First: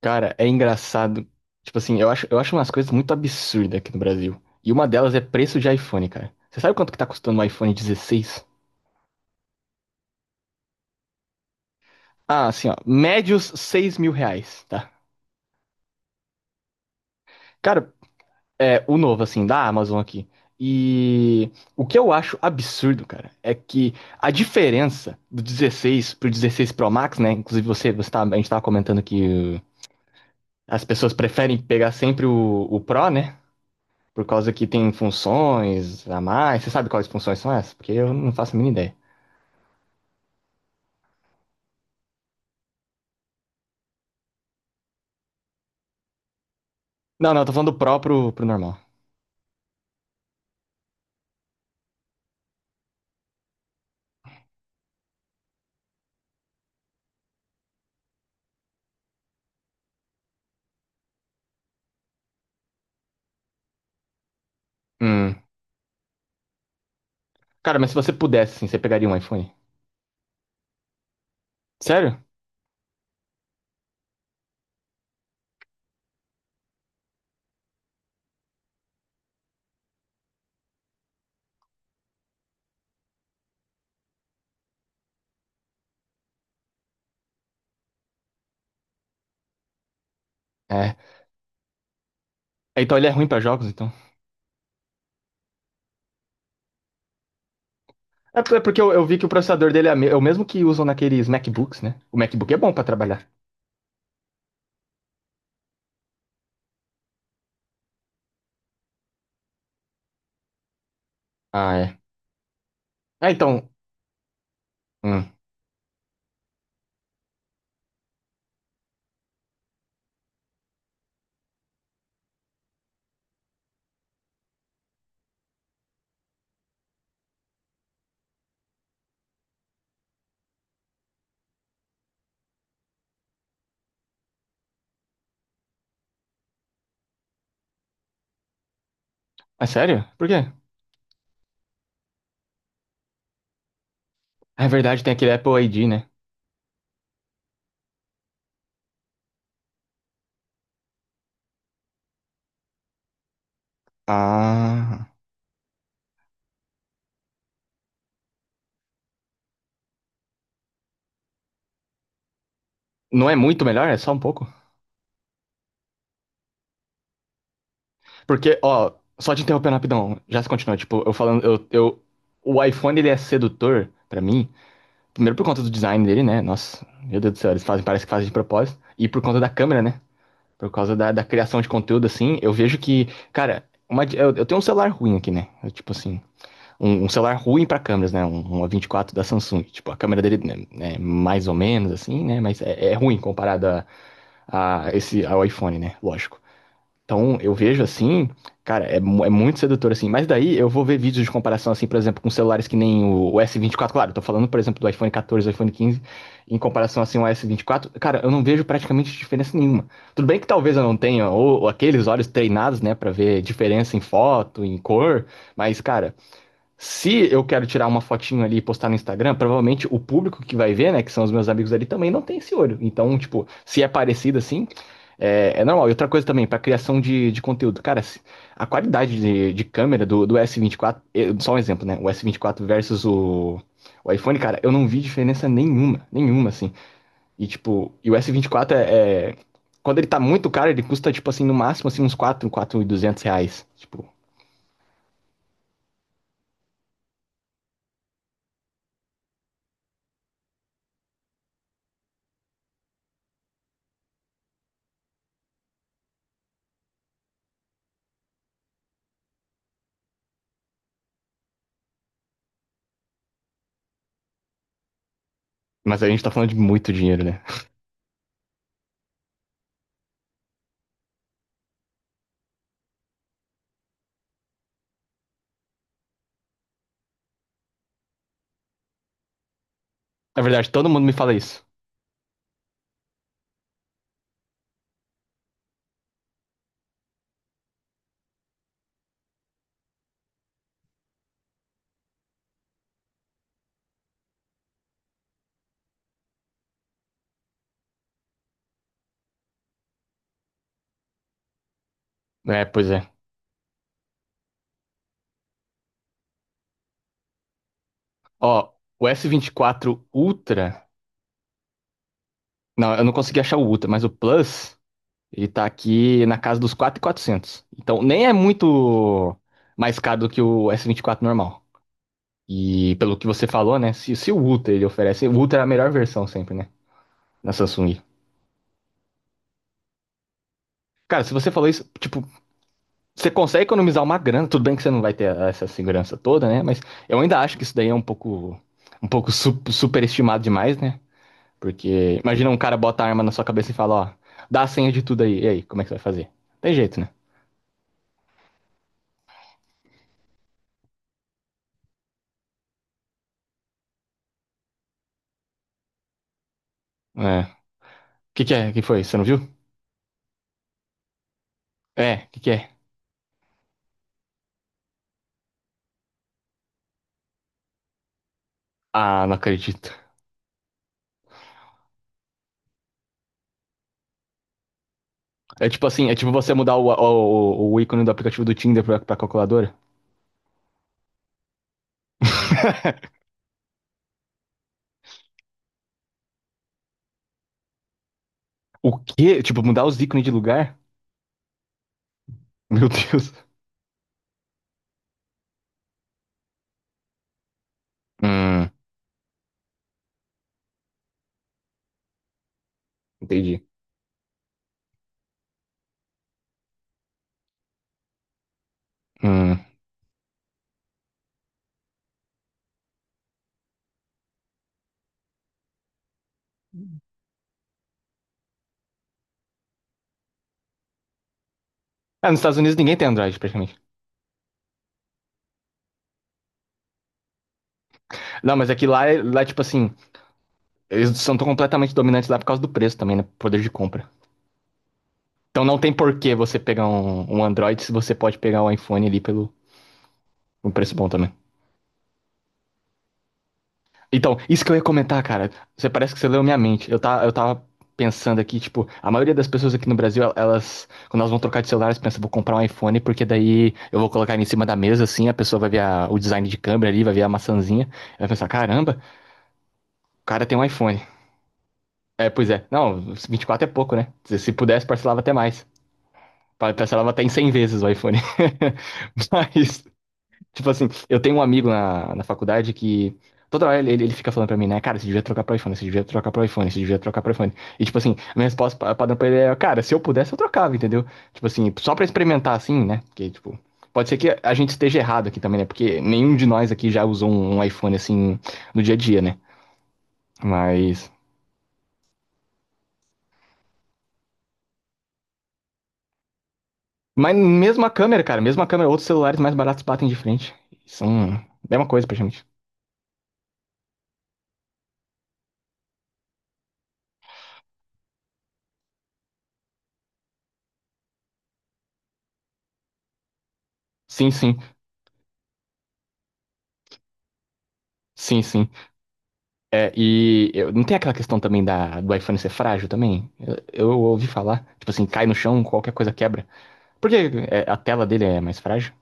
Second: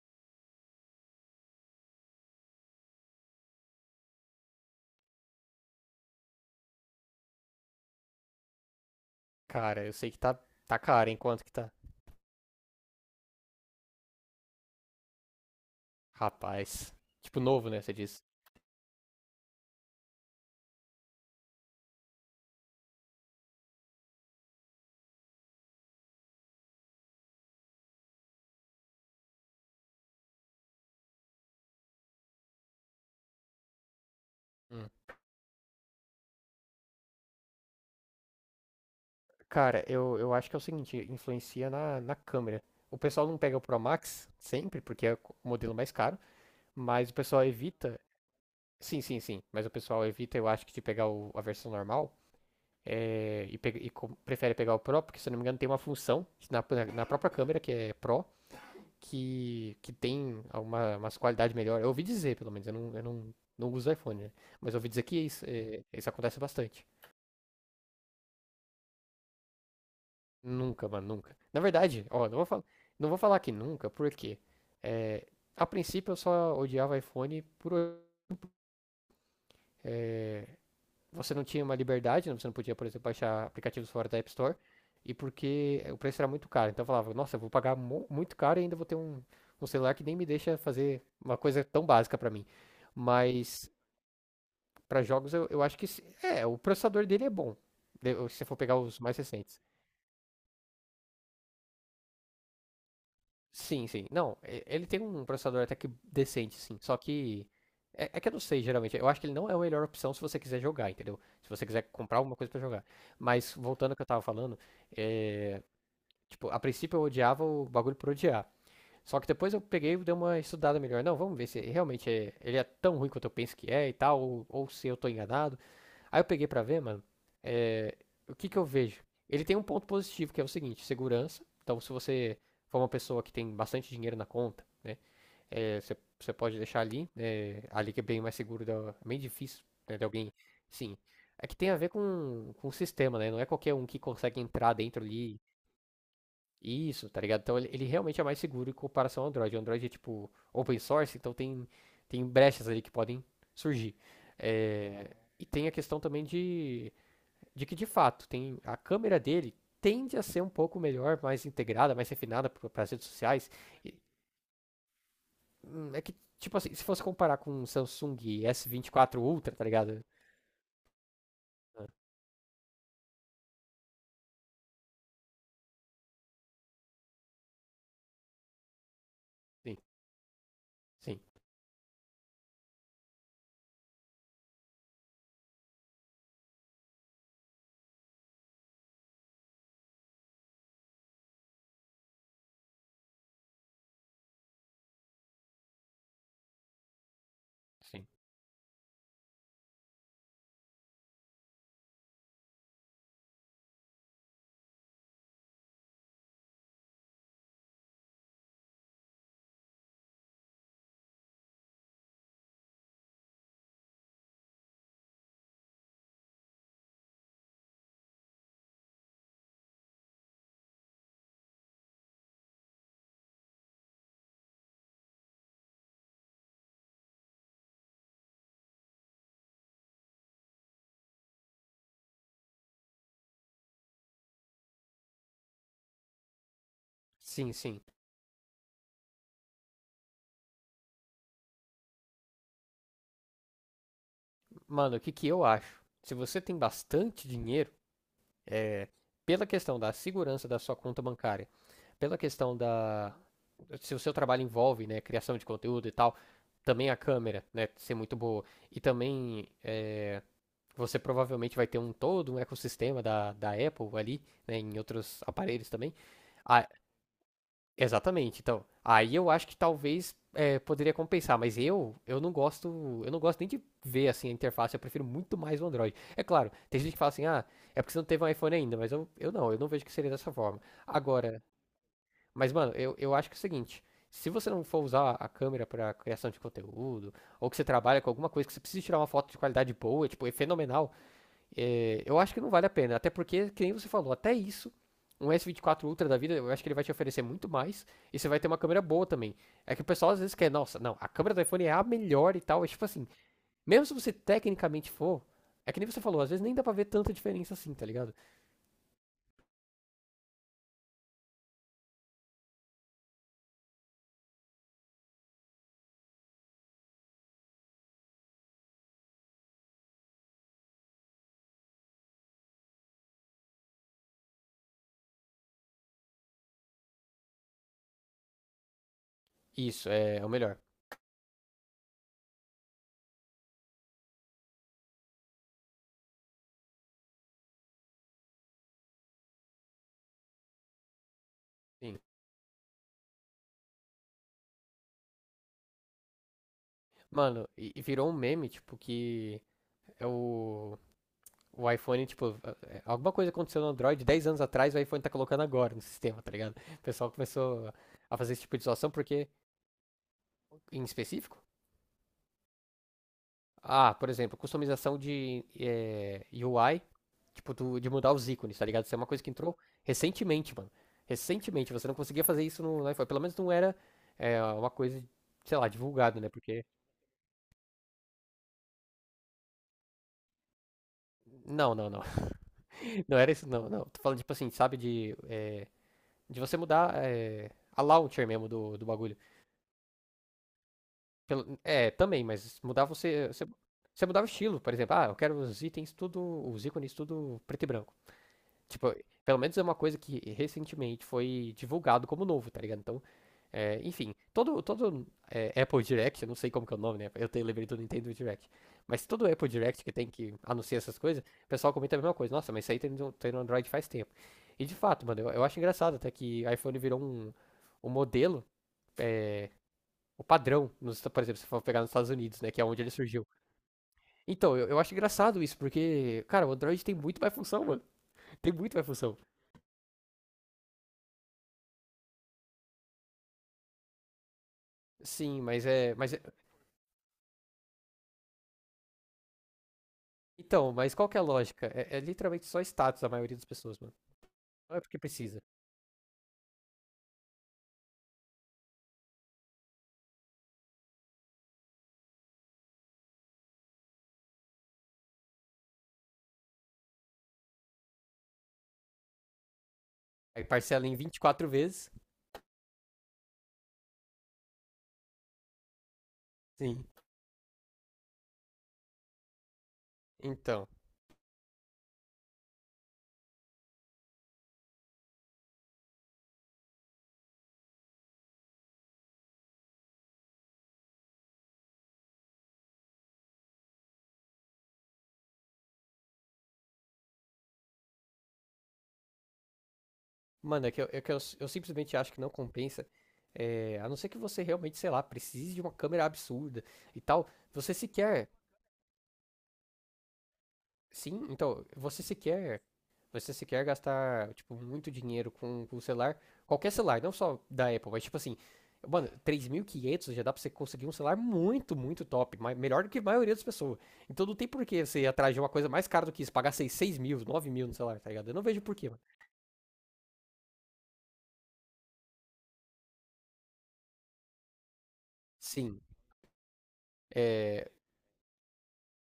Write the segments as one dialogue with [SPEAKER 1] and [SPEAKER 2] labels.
[SPEAKER 1] Cara, é engraçado. Tipo assim, eu acho umas coisas muito absurdas aqui no Brasil. E uma delas é preço de iPhone, cara. Você sabe quanto que tá custando um iPhone 16?
[SPEAKER 2] Cara, eu sei que tá caro, hein? Quanto que tá?
[SPEAKER 1] Ah, assim, ó. Médios R$ 6.000, tá?
[SPEAKER 2] Rapaz. Tipo, novo, né?
[SPEAKER 1] Cara,
[SPEAKER 2] Você diz.
[SPEAKER 1] é o novo, assim, da Amazon aqui. E o que eu acho absurdo, cara, é que a diferença do 16 pro 16 Pro Max, né? Inclusive você tá, a gente tava comentando que as pessoas preferem pegar sempre o Pro, né? Por causa que
[SPEAKER 2] Hum.
[SPEAKER 1] tem funções a mais. Você sabe quais funções são essas? Porque eu não faço a mínima ideia.
[SPEAKER 2] Cara, eu acho que é o seguinte, influencia na câmera. O pessoal não pega o Pro Max sempre, porque é o modelo mais caro, mas o
[SPEAKER 1] Não, não,
[SPEAKER 2] pessoal
[SPEAKER 1] eu tô falando do
[SPEAKER 2] evita.
[SPEAKER 1] Pro pro normal.
[SPEAKER 2] Sim, sim, sim. Mas o pessoal evita, eu acho, que de pegar a versão normal. Prefere pegar o Pro, porque se eu não me engano tem uma função na própria câmera que é Pro, que tem umas qualidades melhores. Eu ouvi dizer, pelo menos, eu não uso iPhone, né? Mas eu ouvi dizer que
[SPEAKER 1] Hum.
[SPEAKER 2] isso acontece bastante.
[SPEAKER 1] Cara, mas se você pudesse, assim, você pegaria um iPhone?
[SPEAKER 2] Nunca, mano, nunca. Na verdade,
[SPEAKER 1] Sério?
[SPEAKER 2] ó, não vou falar que nunca, porque é, a princípio eu só odiava iPhone por você não tinha uma liberdade, né? Você não podia, por exemplo, baixar aplicativos fora da App Store, e porque o preço era muito caro. Então eu falava, nossa, eu vou pagar muito caro e ainda vou ter um celular que nem me deixa
[SPEAKER 1] É.
[SPEAKER 2] fazer uma coisa tão básica pra mim.
[SPEAKER 1] É, então ele é ruim pra jogos,
[SPEAKER 2] Mas
[SPEAKER 1] então.
[SPEAKER 2] para jogos, eu acho que o processador dele é bom. Se
[SPEAKER 1] É
[SPEAKER 2] você for
[SPEAKER 1] por- é
[SPEAKER 2] pegar
[SPEAKER 1] porque eu,
[SPEAKER 2] os
[SPEAKER 1] eu
[SPEAKER 2] mais
[SPEAKER 1] vi que o
[SPEAKER 2] recentes.
[SPEAKER 1] processador dele é o mesmo que usam naqueles MacBooks, né? O MacBook é bom pra trabalhar.
[SPEAKER 2] Sim, sim. Não, ele tem um processador até que decente, sim. Só que. É que eu não sei, geralmente. Eu acho que ele não é a melhor opção se você quiser jogar, entendeu? Se você
[SPEAKER 1] Ah,
[SPEAKER 2] quiser
[SPEAKER 1] é.
[SPEAKER 2] comprar alguma coisa pra jogar.
[SPEAKER 1] Ah,
[SPEAKER 2] Mas,
[SPEAKER 1] então.
[SPEAKER 2] voltando ao que eu tava falando,
[SPEAKER 1] Hum.
[SPEAKER 2] é. Tipo, a princípio eu odiava o bagulho por odiar. Só que depois eu peguei e dei uma estudada melhor. Não, vamos ver se realmente ele é tão ruim quanto eu penso que é e tal, ou se eu tô enganado. Aí eu peguei pra ver, mano, é, o que que eu vejo? Ele tem um ponto positivo, que é o seguinte, segurança. Então, se você for uma pessoa que tem bastante dinheiro na conta, né, você pode deixar ali, né, ali que é bem mais seguro, é bem difícil,
[SPEAKER 1] É
[SPEAKER 2] né, de
[SPEAKER 1] sério? Por
[SPEAKER 2] alguém,
[SPEAKER 1] quê?
[SPEAKER 2] sim. É que tem a ver com o sistema, né? Não é qualquer um que consegue
[SPEAKER 1] É
[SPEAKER 2] entrar dentro
[SPEAKER 1] verdade, tem aquele
[SPEAKER 2] ali,
[SPEAKER 1] Apple ID, né?
[SPEAKER 2] isso, tá ligado? Então, ele realmente é mais seguro em comparação ao Android. O Android é, tipo, open source, então tem brechas ali que podem surgir.
[SPEAKER 1] Ah.
[SPEAKER 2] É, e tem a questão também de que de fato tem a câmera dele tende a ser um pouco melhor, mais integrada, mais refinada para as redes
[SPEAKER 1] Não é
[SPEAKER 2] sociais.
[SPEAKER 1] muito melhor?
[SPEAKER 2] E,
[SPEAKER 1] É só um pouco?
[SPEAKER 2] é que tipo assim, se fosse comparar com o Samsung
[SPEAKER 1] Porque, ó,
[SPEAKER 2] S24
[SPEAKER 1] só te
[SPEAKER 2] Ultra, tá
[SPEAKER 1] interrompendo
[SPEAKER 2] ligado?
[SPEAKER 1] rapidão, já se continua, tipo, eu falando, o iPhone ele é sedutor pra mim, primeiro por conta do design dele, né? Nossa, meu Deus do céu, eles fazem, parece que fazem de propósito, e por conta da
[SPEAKER 2] Sim,
[SPEAKER 1] câmera, né? Por causa da,
[SPEAKER 2] sim,
[SPEAKER 1] da criação de conteúdo, assim, eu vejo que, cara, eu tenho um celular ruim aqui, né? Eu, tipo assim, um celular ruim pra câmeras, né? Um A24 da Samsung, tipo, a câmera dele né, é mais ou menos, assim, né? Mas é ruim comparado a esse, ao iPhone, né? Lógico. Então, eu vejo
[SPEAKER 2] sim.
[SPEAKER 1] assim, cara, é muito sedutor assim. Mas daí eu vou ver vídeos de comparação, assim, por exemplo, com celulares que nem o S24. Claro, eu tô falando, por exemplo, do iPhone 14, iPhone 15, em comparação, assim, ao S24. Cara, eu não vejo praticamente diferença nenhuma. Tudo bem que talvez eu não tenha, ou aqueles olhos treinados, né, pra ver diferença em foto, em cor. Mas, cara, se eu quero tirar uma fotinho ali e postar no Instagram, provavelmente o público que vai ver, né, que são os meus amigos ali, também não tem esse olho. Então, tipo, se é parecido assim, é normal. E outra coisa também, para criação de conteúdo. Cara, a qualidade de câmera do S24, só um exemplo, né? O S24 versus o iPhone, cara, eu não vi diferença nenhuma, nenhuma, assim. E,
[SPEAKER 2] Sim, sim.
[SPEAKER 1] tipo, e o S24 é. Quando ele tá muito caro, ele custa, tipo assim, no máximo, assim, uns quatro mil e duzentos reais. Tipo,
[SPEAKER 2] Mano, o que que eu acho? Se você tem bastante dinheiro, é, pela questão da segurança da sua conta bancária, pela questão da se o seu trabalho envolve, né, criação de conteúdo e tal, também a câmera, né, ser muito boa e também você provavelmente vai ter um todo um ecossistema da Apple ali, né, em outros aparelhos também.
[SPEAKER 1] mas a gente tá falando de
[SPEAKER 2] Ah,
[SPEAKER 1] muito dinheiro, né?
[SPEAKER 2] exatamente. Então, aí eu acho que talvez poderia compensar, mas eu não gosto, eu não gosto nem de ver assim a interface, eu prefiro muito mais o Android. É claro, tem gente que fala assim: "Ah, é porque você não teve um iPhone ainda", mas eu não vejo que seria dessa
[SPEAKER 1] Na
[SPEAKER 2] forma.
[SPEAKER 1] verdade, todo mundo me fala
[SPEAKER 2] Agora,
[SPEAKER 1] isso.
[SPEAKER 2] mas mano, eu acho que é o seguinte, se você não for usar a câmera para criação de conteúdo, ou que você trabalha com alguma coisa que você precisa tirar uma foto de qualidade boa, tipo, é fenomenal, eu acho que não vale a pena. Até porque, que nem você falou, até isso, um S24 Ultra da vida, eu acho que ele vai te oferecer muito mais. E você vai ter uma câmera boa também. É que o pessoal às vezes quer, nossa, não, a câmera do iPhone é a melhor e tal. É
[SPEAKER 1] É,
[SPEAKER 2] tipo
[SPEAKER 1] pois é.
[SPEAKER 2] assim, mesmo se você tecnicamente for, é que nem você falou, às vezes nem dá pra ver tanta diferença assim, tá ligado?
[SPEAKER 1] Ó, o S24 Ultra. Não, eu não consegui achar o Ultra, mas o Plus, ele tá aqui na casa dos 4.400. Então, nem é muito mais caro do que o S24 normal. E pelo que você falou, né? Se o Ultra ele oferece, o Ultra é a melhor versão sempre, né? Na Samsung.
[SPEAKER 2] Isso, é o melhor.
[SPEAKER 1] Cara, se você falou isso, tipo, você consegue economizar uma grana, tudo bem que você não vai ter essa segurança toda, né? Mas eu ainda acho que isso daí é um pouco superestimado demais, né?
[SPEAKER 2] Sim.
[SPEAKER 1] Porque imagina um cara bota a arma na sua cabeça e fala, ó, dá a senha de tudo aí. E aí, como é que você vai fazer? Tem jeito, né?
[SPEAKER 2] Mano, e virou um meme, tipo, que é o. O iPhone, tipo, alguma coisa aconteceu no Android 10 anos atrás, o iPhone tá colocando agora no sistema, tá ligado? O pessoal
[SPEAKER 1] É.
[SPEAKER 2] começou
[SPEAKER 1] O
[SPEAKER 2] a fazer esse
[SPEAKER 1] que que
[SPEAKER 2] tipo de
[SPEAKER 1] é? O que
[SPEAKER 2] situação
[SPEAKER 1] foi? Você
[SPEAKER 2] porque
[SPEAKER 1] não viu?
[SPEAKER 2] em específico?
[SPEAKER 1] É, o que que é?
[SPEAKER 2] Ah, por exemplo, customização de UI, tipo, de mudar os ícones, tá ligado? Isso é uma coisa que
[SPEAKER 1] Ah, não
[SPEAKER 2] entrou
[SPEAKER 1] acredito.
[SPEAKER 2] recentemente, mano. Recentemente, você não conseguia fazer isso no iPhone. Pelo menos não era uma coisa, sei lá,
[SPEAKER 1] É tipo assim, é
[SPEAKER 2] divulgada, né?
[SPEAKER 1] tipo você
[SPEAKER 2] Porque.
[SPEAKER 1] mudar o ícone do aplicativo do Tinder pra calculadora.
[SPEAKER 2] Não, não, não. Não era isso, não, não. Tô falando, tipo assim, sabe, de você mudar a launcher mesmo do
[SPEAKER 1] O
[SPEAKER 2] bagulho.
[SPEAKER 1] quê? Tipo, mudar os ícones de lugar?
[SPEAKER 2] É, também, mas mudar
[SPEAKER 1] Meu
[SPEAKER 2] você,
[SPEAKER 1] Deus.
[SPEAKER 2] você. Você mudava o estilo, por exemplo. Ah, eu quero os itens tudo. Os ícones tudo preto e branco.
[SPEAKER 1] Hum,
[SPEAKER 2] Tipo, pelo menos é uma coisa que recentemente foi divulgado como novo, tá ligado? Então,
[SPEAKER 1] entendi.
[SPEAKER 2] enfim, todo Apple Direct, eu não sei como que é o nome, né? Eu tenho lembrei do Nintendo Direct. Mas todo Apple
[SPEAKER 1] Hum.
[SPEAKER 2] Direct que tem que anunciar essas coisas, o pessoal comenta a mesma coisa. Nossa, mas isso aí tem no Android faz tempo. E de fato, mano, eu acho engraçado até que iPhone virou um modelo, é, o padrão, nos, por exemplo, se for pegar nos Estados
[SPEAKER 1] Ah,
[SPEAKER 2] Unidos,
[SPEAKER 1] nos
[SPEAKER 2] né? Que
[SPEAKER 1] Estados
[SPEAKER 2] é
[SPEAKER 1] Unidos
[SPEAKER 2] onde ele
[SPEAKER 1] ninguém tem
[SPEAKER 2] surgiu.
[SPEAKER 1] Android, praticamente.
[SPEAKER 2] Então, eu acho engraçado isso, porque, cara, o Android tem muito mais função, mano. Tem
[SPEAKER 1] Não,
[SPEAKER 2] muito
[SPEAKER 1] mas é
[SPEAKER 2] mais
[SPEAKER 1] que lá,
[SPEAKER 2] função.
[SPEAKER 1] lá tipo assim, eles são tão completamente dominantes lá por causa do preço também, né? Poder de compra.
[SPEAKER 2] Sim, mas
[SPEAKER 1] Então não
[SPEAKER 2] é.
[SPEAKER 1] tem
[SPEAKER 2] Mas é-
[SPEAKER 1] por que você pegar um Android se você pode pegar um iPhone ali pelo
[SPEAKER 2] Então,
[SPEAKER 1] um
[SPEAKER 2] mas
[SPEAKER 1] preço
[SPEAKER 2] qual
[SPEAKER 1] bom
[SPEAKER 2] que é a
[SPEAKER 1] também.
[SPEAKER 2] lógica? É literalmente só status a maioria das pessoas, mano.
[SPEAKER 1] Então, isso que
[SPEAKER 2] Não
[SPEAKER 1] eu
[SPEAKER 2] é
[SPEAKER 1] ia
[SPEAKER 2] porque
[SPEAKER 1] comentar,
[SPEAKER 2] precisa.
[SPEAKER 1] cara. Você parece que você leu minha mente. Eu, tá, eu tava pensando aqui, tipo, a maioria das pessoas aqui no Brasil, elas, quando elas vão trocar de celular, elas pensam, vou comprar um iPhone, porque daí eu vou colocar ele em cima da mesa, assim, a pessoa vai ver o design de câmera ali, vai ver a maçãzinha, ela vai pensar, caramba, o
[SPEAKER 2] Aí
[SPEAKER 1] cara tem um
[SPEAKER 2] parcela em
[SPEAKER 1] iPhone.
[SPEAKER 2] 24 vezes.
[SPEAKER 1] É, pois é. Não, 24 é pouco, né? Se pudesse, parcelava até mais.
[SPEAKER 2] Sim.
[SPEAKER 1] Parcelava até em 100 vezes o iPhone. Mas
[SPEAKER 2] Então.
[SPEAKER 1] tipo assim, eu tenho um amigo na faculdade que toda hora ele fica falando pra mim, né? Cara, você devia trocar pro iPhone, você devia trocar pro iPhone, você devia trocar pro iPhone. E tipo assim, a minha resposta padrão pra ele é, cara, se eu pudesse eu trocava, entendeu? Tipo assim, só pra experimentar assim, né? Porque, tipo, pode ser que a gente esteja errado aqui também, né? Porque nenhum de nós aqui já usou um iPhone assim no dia a dia, né?
[SPEAKER 2] Mano, é que eu, é que
[SPEAKER 1] Mas.
[SPEAKER 2] eu, eu simplesmente acho que não compensa. É, a não ser que você realmente, sei lá, precise de uma câmera absurda e tal.
[SPEAKER 1] Mas
[SPEAKER 2] Você
[SPEAKER 1] mesmo a câmera,
[SPEAKER 2] sequer
[SPEAKER 1] cara, mesmo a câmera, outros celulares mais baratos batem de frente.
[SPEAKER 2] Sim,
[SPEAKER 1] São.
[SPEAKER 2] então,
[SPEAKER 1] É uma
[SPEAKER 2] você
[SPEAKER 1] coisa pra gente.
[SPEAKER 2] sequer, você sequer gastar, tipo, muito dinheiro com o celular, qualquer celular, não só da Apple, mas tipo assim, mano, 3.500 já dá pra você conseguir um celular muito, muito top, melhor do que a maioria das pessoas. Então
[SPEAKER 1] Sim,
[SPEAKER 2] não tem
[SPEAKER 1] sim.
[SPEAKER 2] por que você ir atrás de uma coisa mais cara do que isso, pagar seis mil, 9.000 no celular, tá ligado? Eu não
[SPEAKER 1] Sim,
[SPEAKER 2] vejo
[SPEAKER 1] sim.
[SPEAKER 2] por quê, mano.
[SPEAKER 1] É, e não tem aquela questão também da, do iPhone ser frágil também? Eu ouvi falar, tipo assim, cai no chão,
[SPEAKER 2] Sim,
[SPEAKER 1] qualquer coisa quebra. Por que
[SPEAKER 2] é.
[SPEAKER 1] é, a tela dele é mais frágil?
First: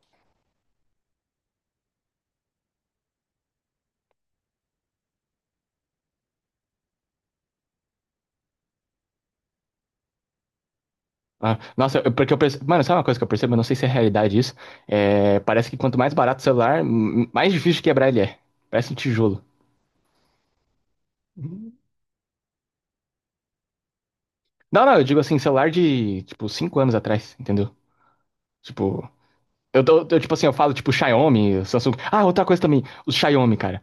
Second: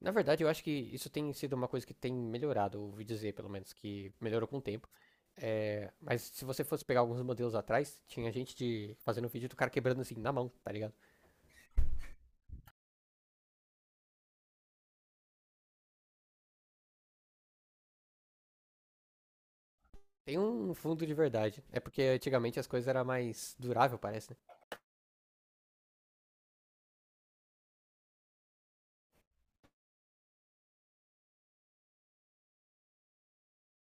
[SPEAKER 2] Na verdade, eu acho que isso tem sido uma coisa que tem melhorado, ouvi dizer, pelo menos, que melhorou com o tempo. É, mas se você fosse pegar alguns modelos atrás, tinha gente de fazendo vídeo do cara quebrando assim na mão, tá ligado?
[SPEAKER 1] Ah, nossa, porque eu percebo. Mano, sabe uma coisa que eu percebo? Eu não sei se é realidade isso. É, parece que quanto mais barato o celular, mais difícil de quebrar ele é. Parece um tijolo.
[SPEAKER 2] Tem um fundo de verdade. É porque antigamente as coisas eram mais durável, parece, né?
[SPEAKER 1] Não, não, eu digo assim, celular de, tipo, 5 anos atrás, entendeu? Tipo, tipo assim, eu falo, tipo, Xiaomi, Samsung. Ah, outra coisa também, os Xiaomi, cara.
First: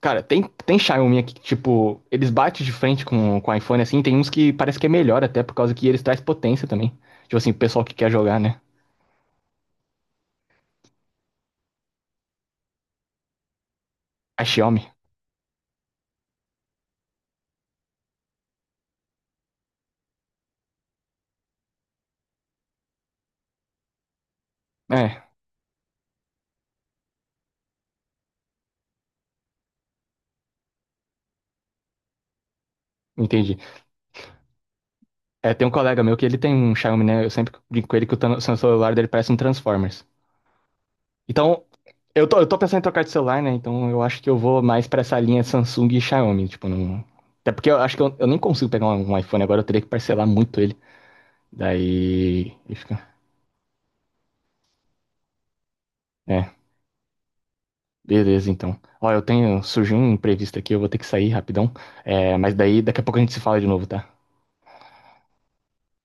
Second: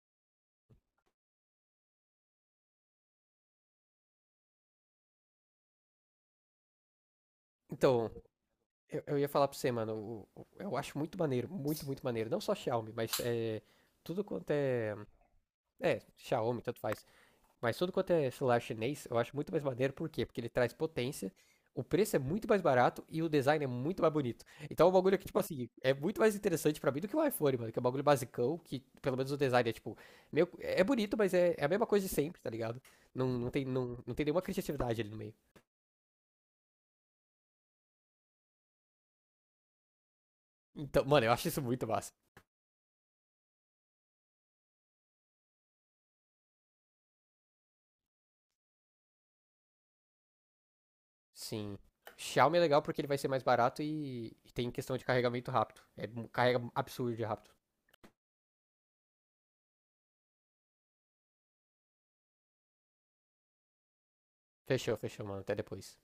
[SPEAKER 1] Cara, tem Xiaomi aqui que, tipo, eles batem de frente com o iPhone, assim, tem uns que parece que é melhor até, por causa que eles trazem potência também. Tipo assim, o pessoal que quer
[SPEAKER 2] Então,
[SPEAKER 1] jogar, né?
[SPEAKER 2] eu ia falar pra você, mano, eu acho muito maneiro, muito, muito maneiro. Não só Xiaomi, mas tudo
[SPEAKER 1] A
[SPEAKER 2] quanto
[SPEAKER 1] Xiaomi.
[SPEAKER 2] é. É, Xiaomi, tanto faz. Mas tudo quanto é celular chinês, eu acho muito mais maneiro, por quê? Porque ele traz potência, o preço é muito mais barato e o design é muito mais bonito. Então é um bagulho
[SPEAKER 1] É,
[SPEAKER 2] que, tipo assim, é muito mais interessante pra mim do que o iPhone, mano, que é um bagulho basicão, que pelo menos o design é, tipo, meio, é bonito, mas é a mesma coisa de sempre, tá ligado? Não, não,
[SPEAKER 1] entendi.
[SPEAKER 2] não, não tem nenhuma criatividade ali no meio.
[SPEAKER 1] É, tem um colega meu que ele tem um Xiaomi, né? Eu sempre brinco com ele que o celular dele parece um Transformers.
[SPEAKER 2] Então, mano, eu acho isso
[SPEAKER 1] Então,
[SPEAKER 2] muito massa.
[SPEAKER 1] eu tô pensando em trocar de celular, né? Então eu acho que eu vou mais pra essa linha Samsung e Xiaomi, tipo, não... Até porque eu acho que eu nem consigo pegar um iPhone agora, eu teria que parcelar muito ele.
[SPEAKER 2] Sim.
[SPEAKER 1] Daí.
[SPEAKER 2] Xiaomi é
[SPEAKER 1] E
[SPEAKER 2] legal
[SPEAKER 1] fica.
[SPEAKER 2] porque ele vai ser mais barato e tem questão de carregamento rápido. É,
[SPEAKER 1] É,
[SPEAKER 2] carrega absurdo de rápido.
[SPEAKER 1] beleza então. Ó, eu tenho. Surgiu um imprevisto aqui, eu vou ter que sair rapidão. É, mas daí daqui a pouco a gente se fala de novo, tá?
[SPEAKER 2] Fechou, fechou, mano. Até depois.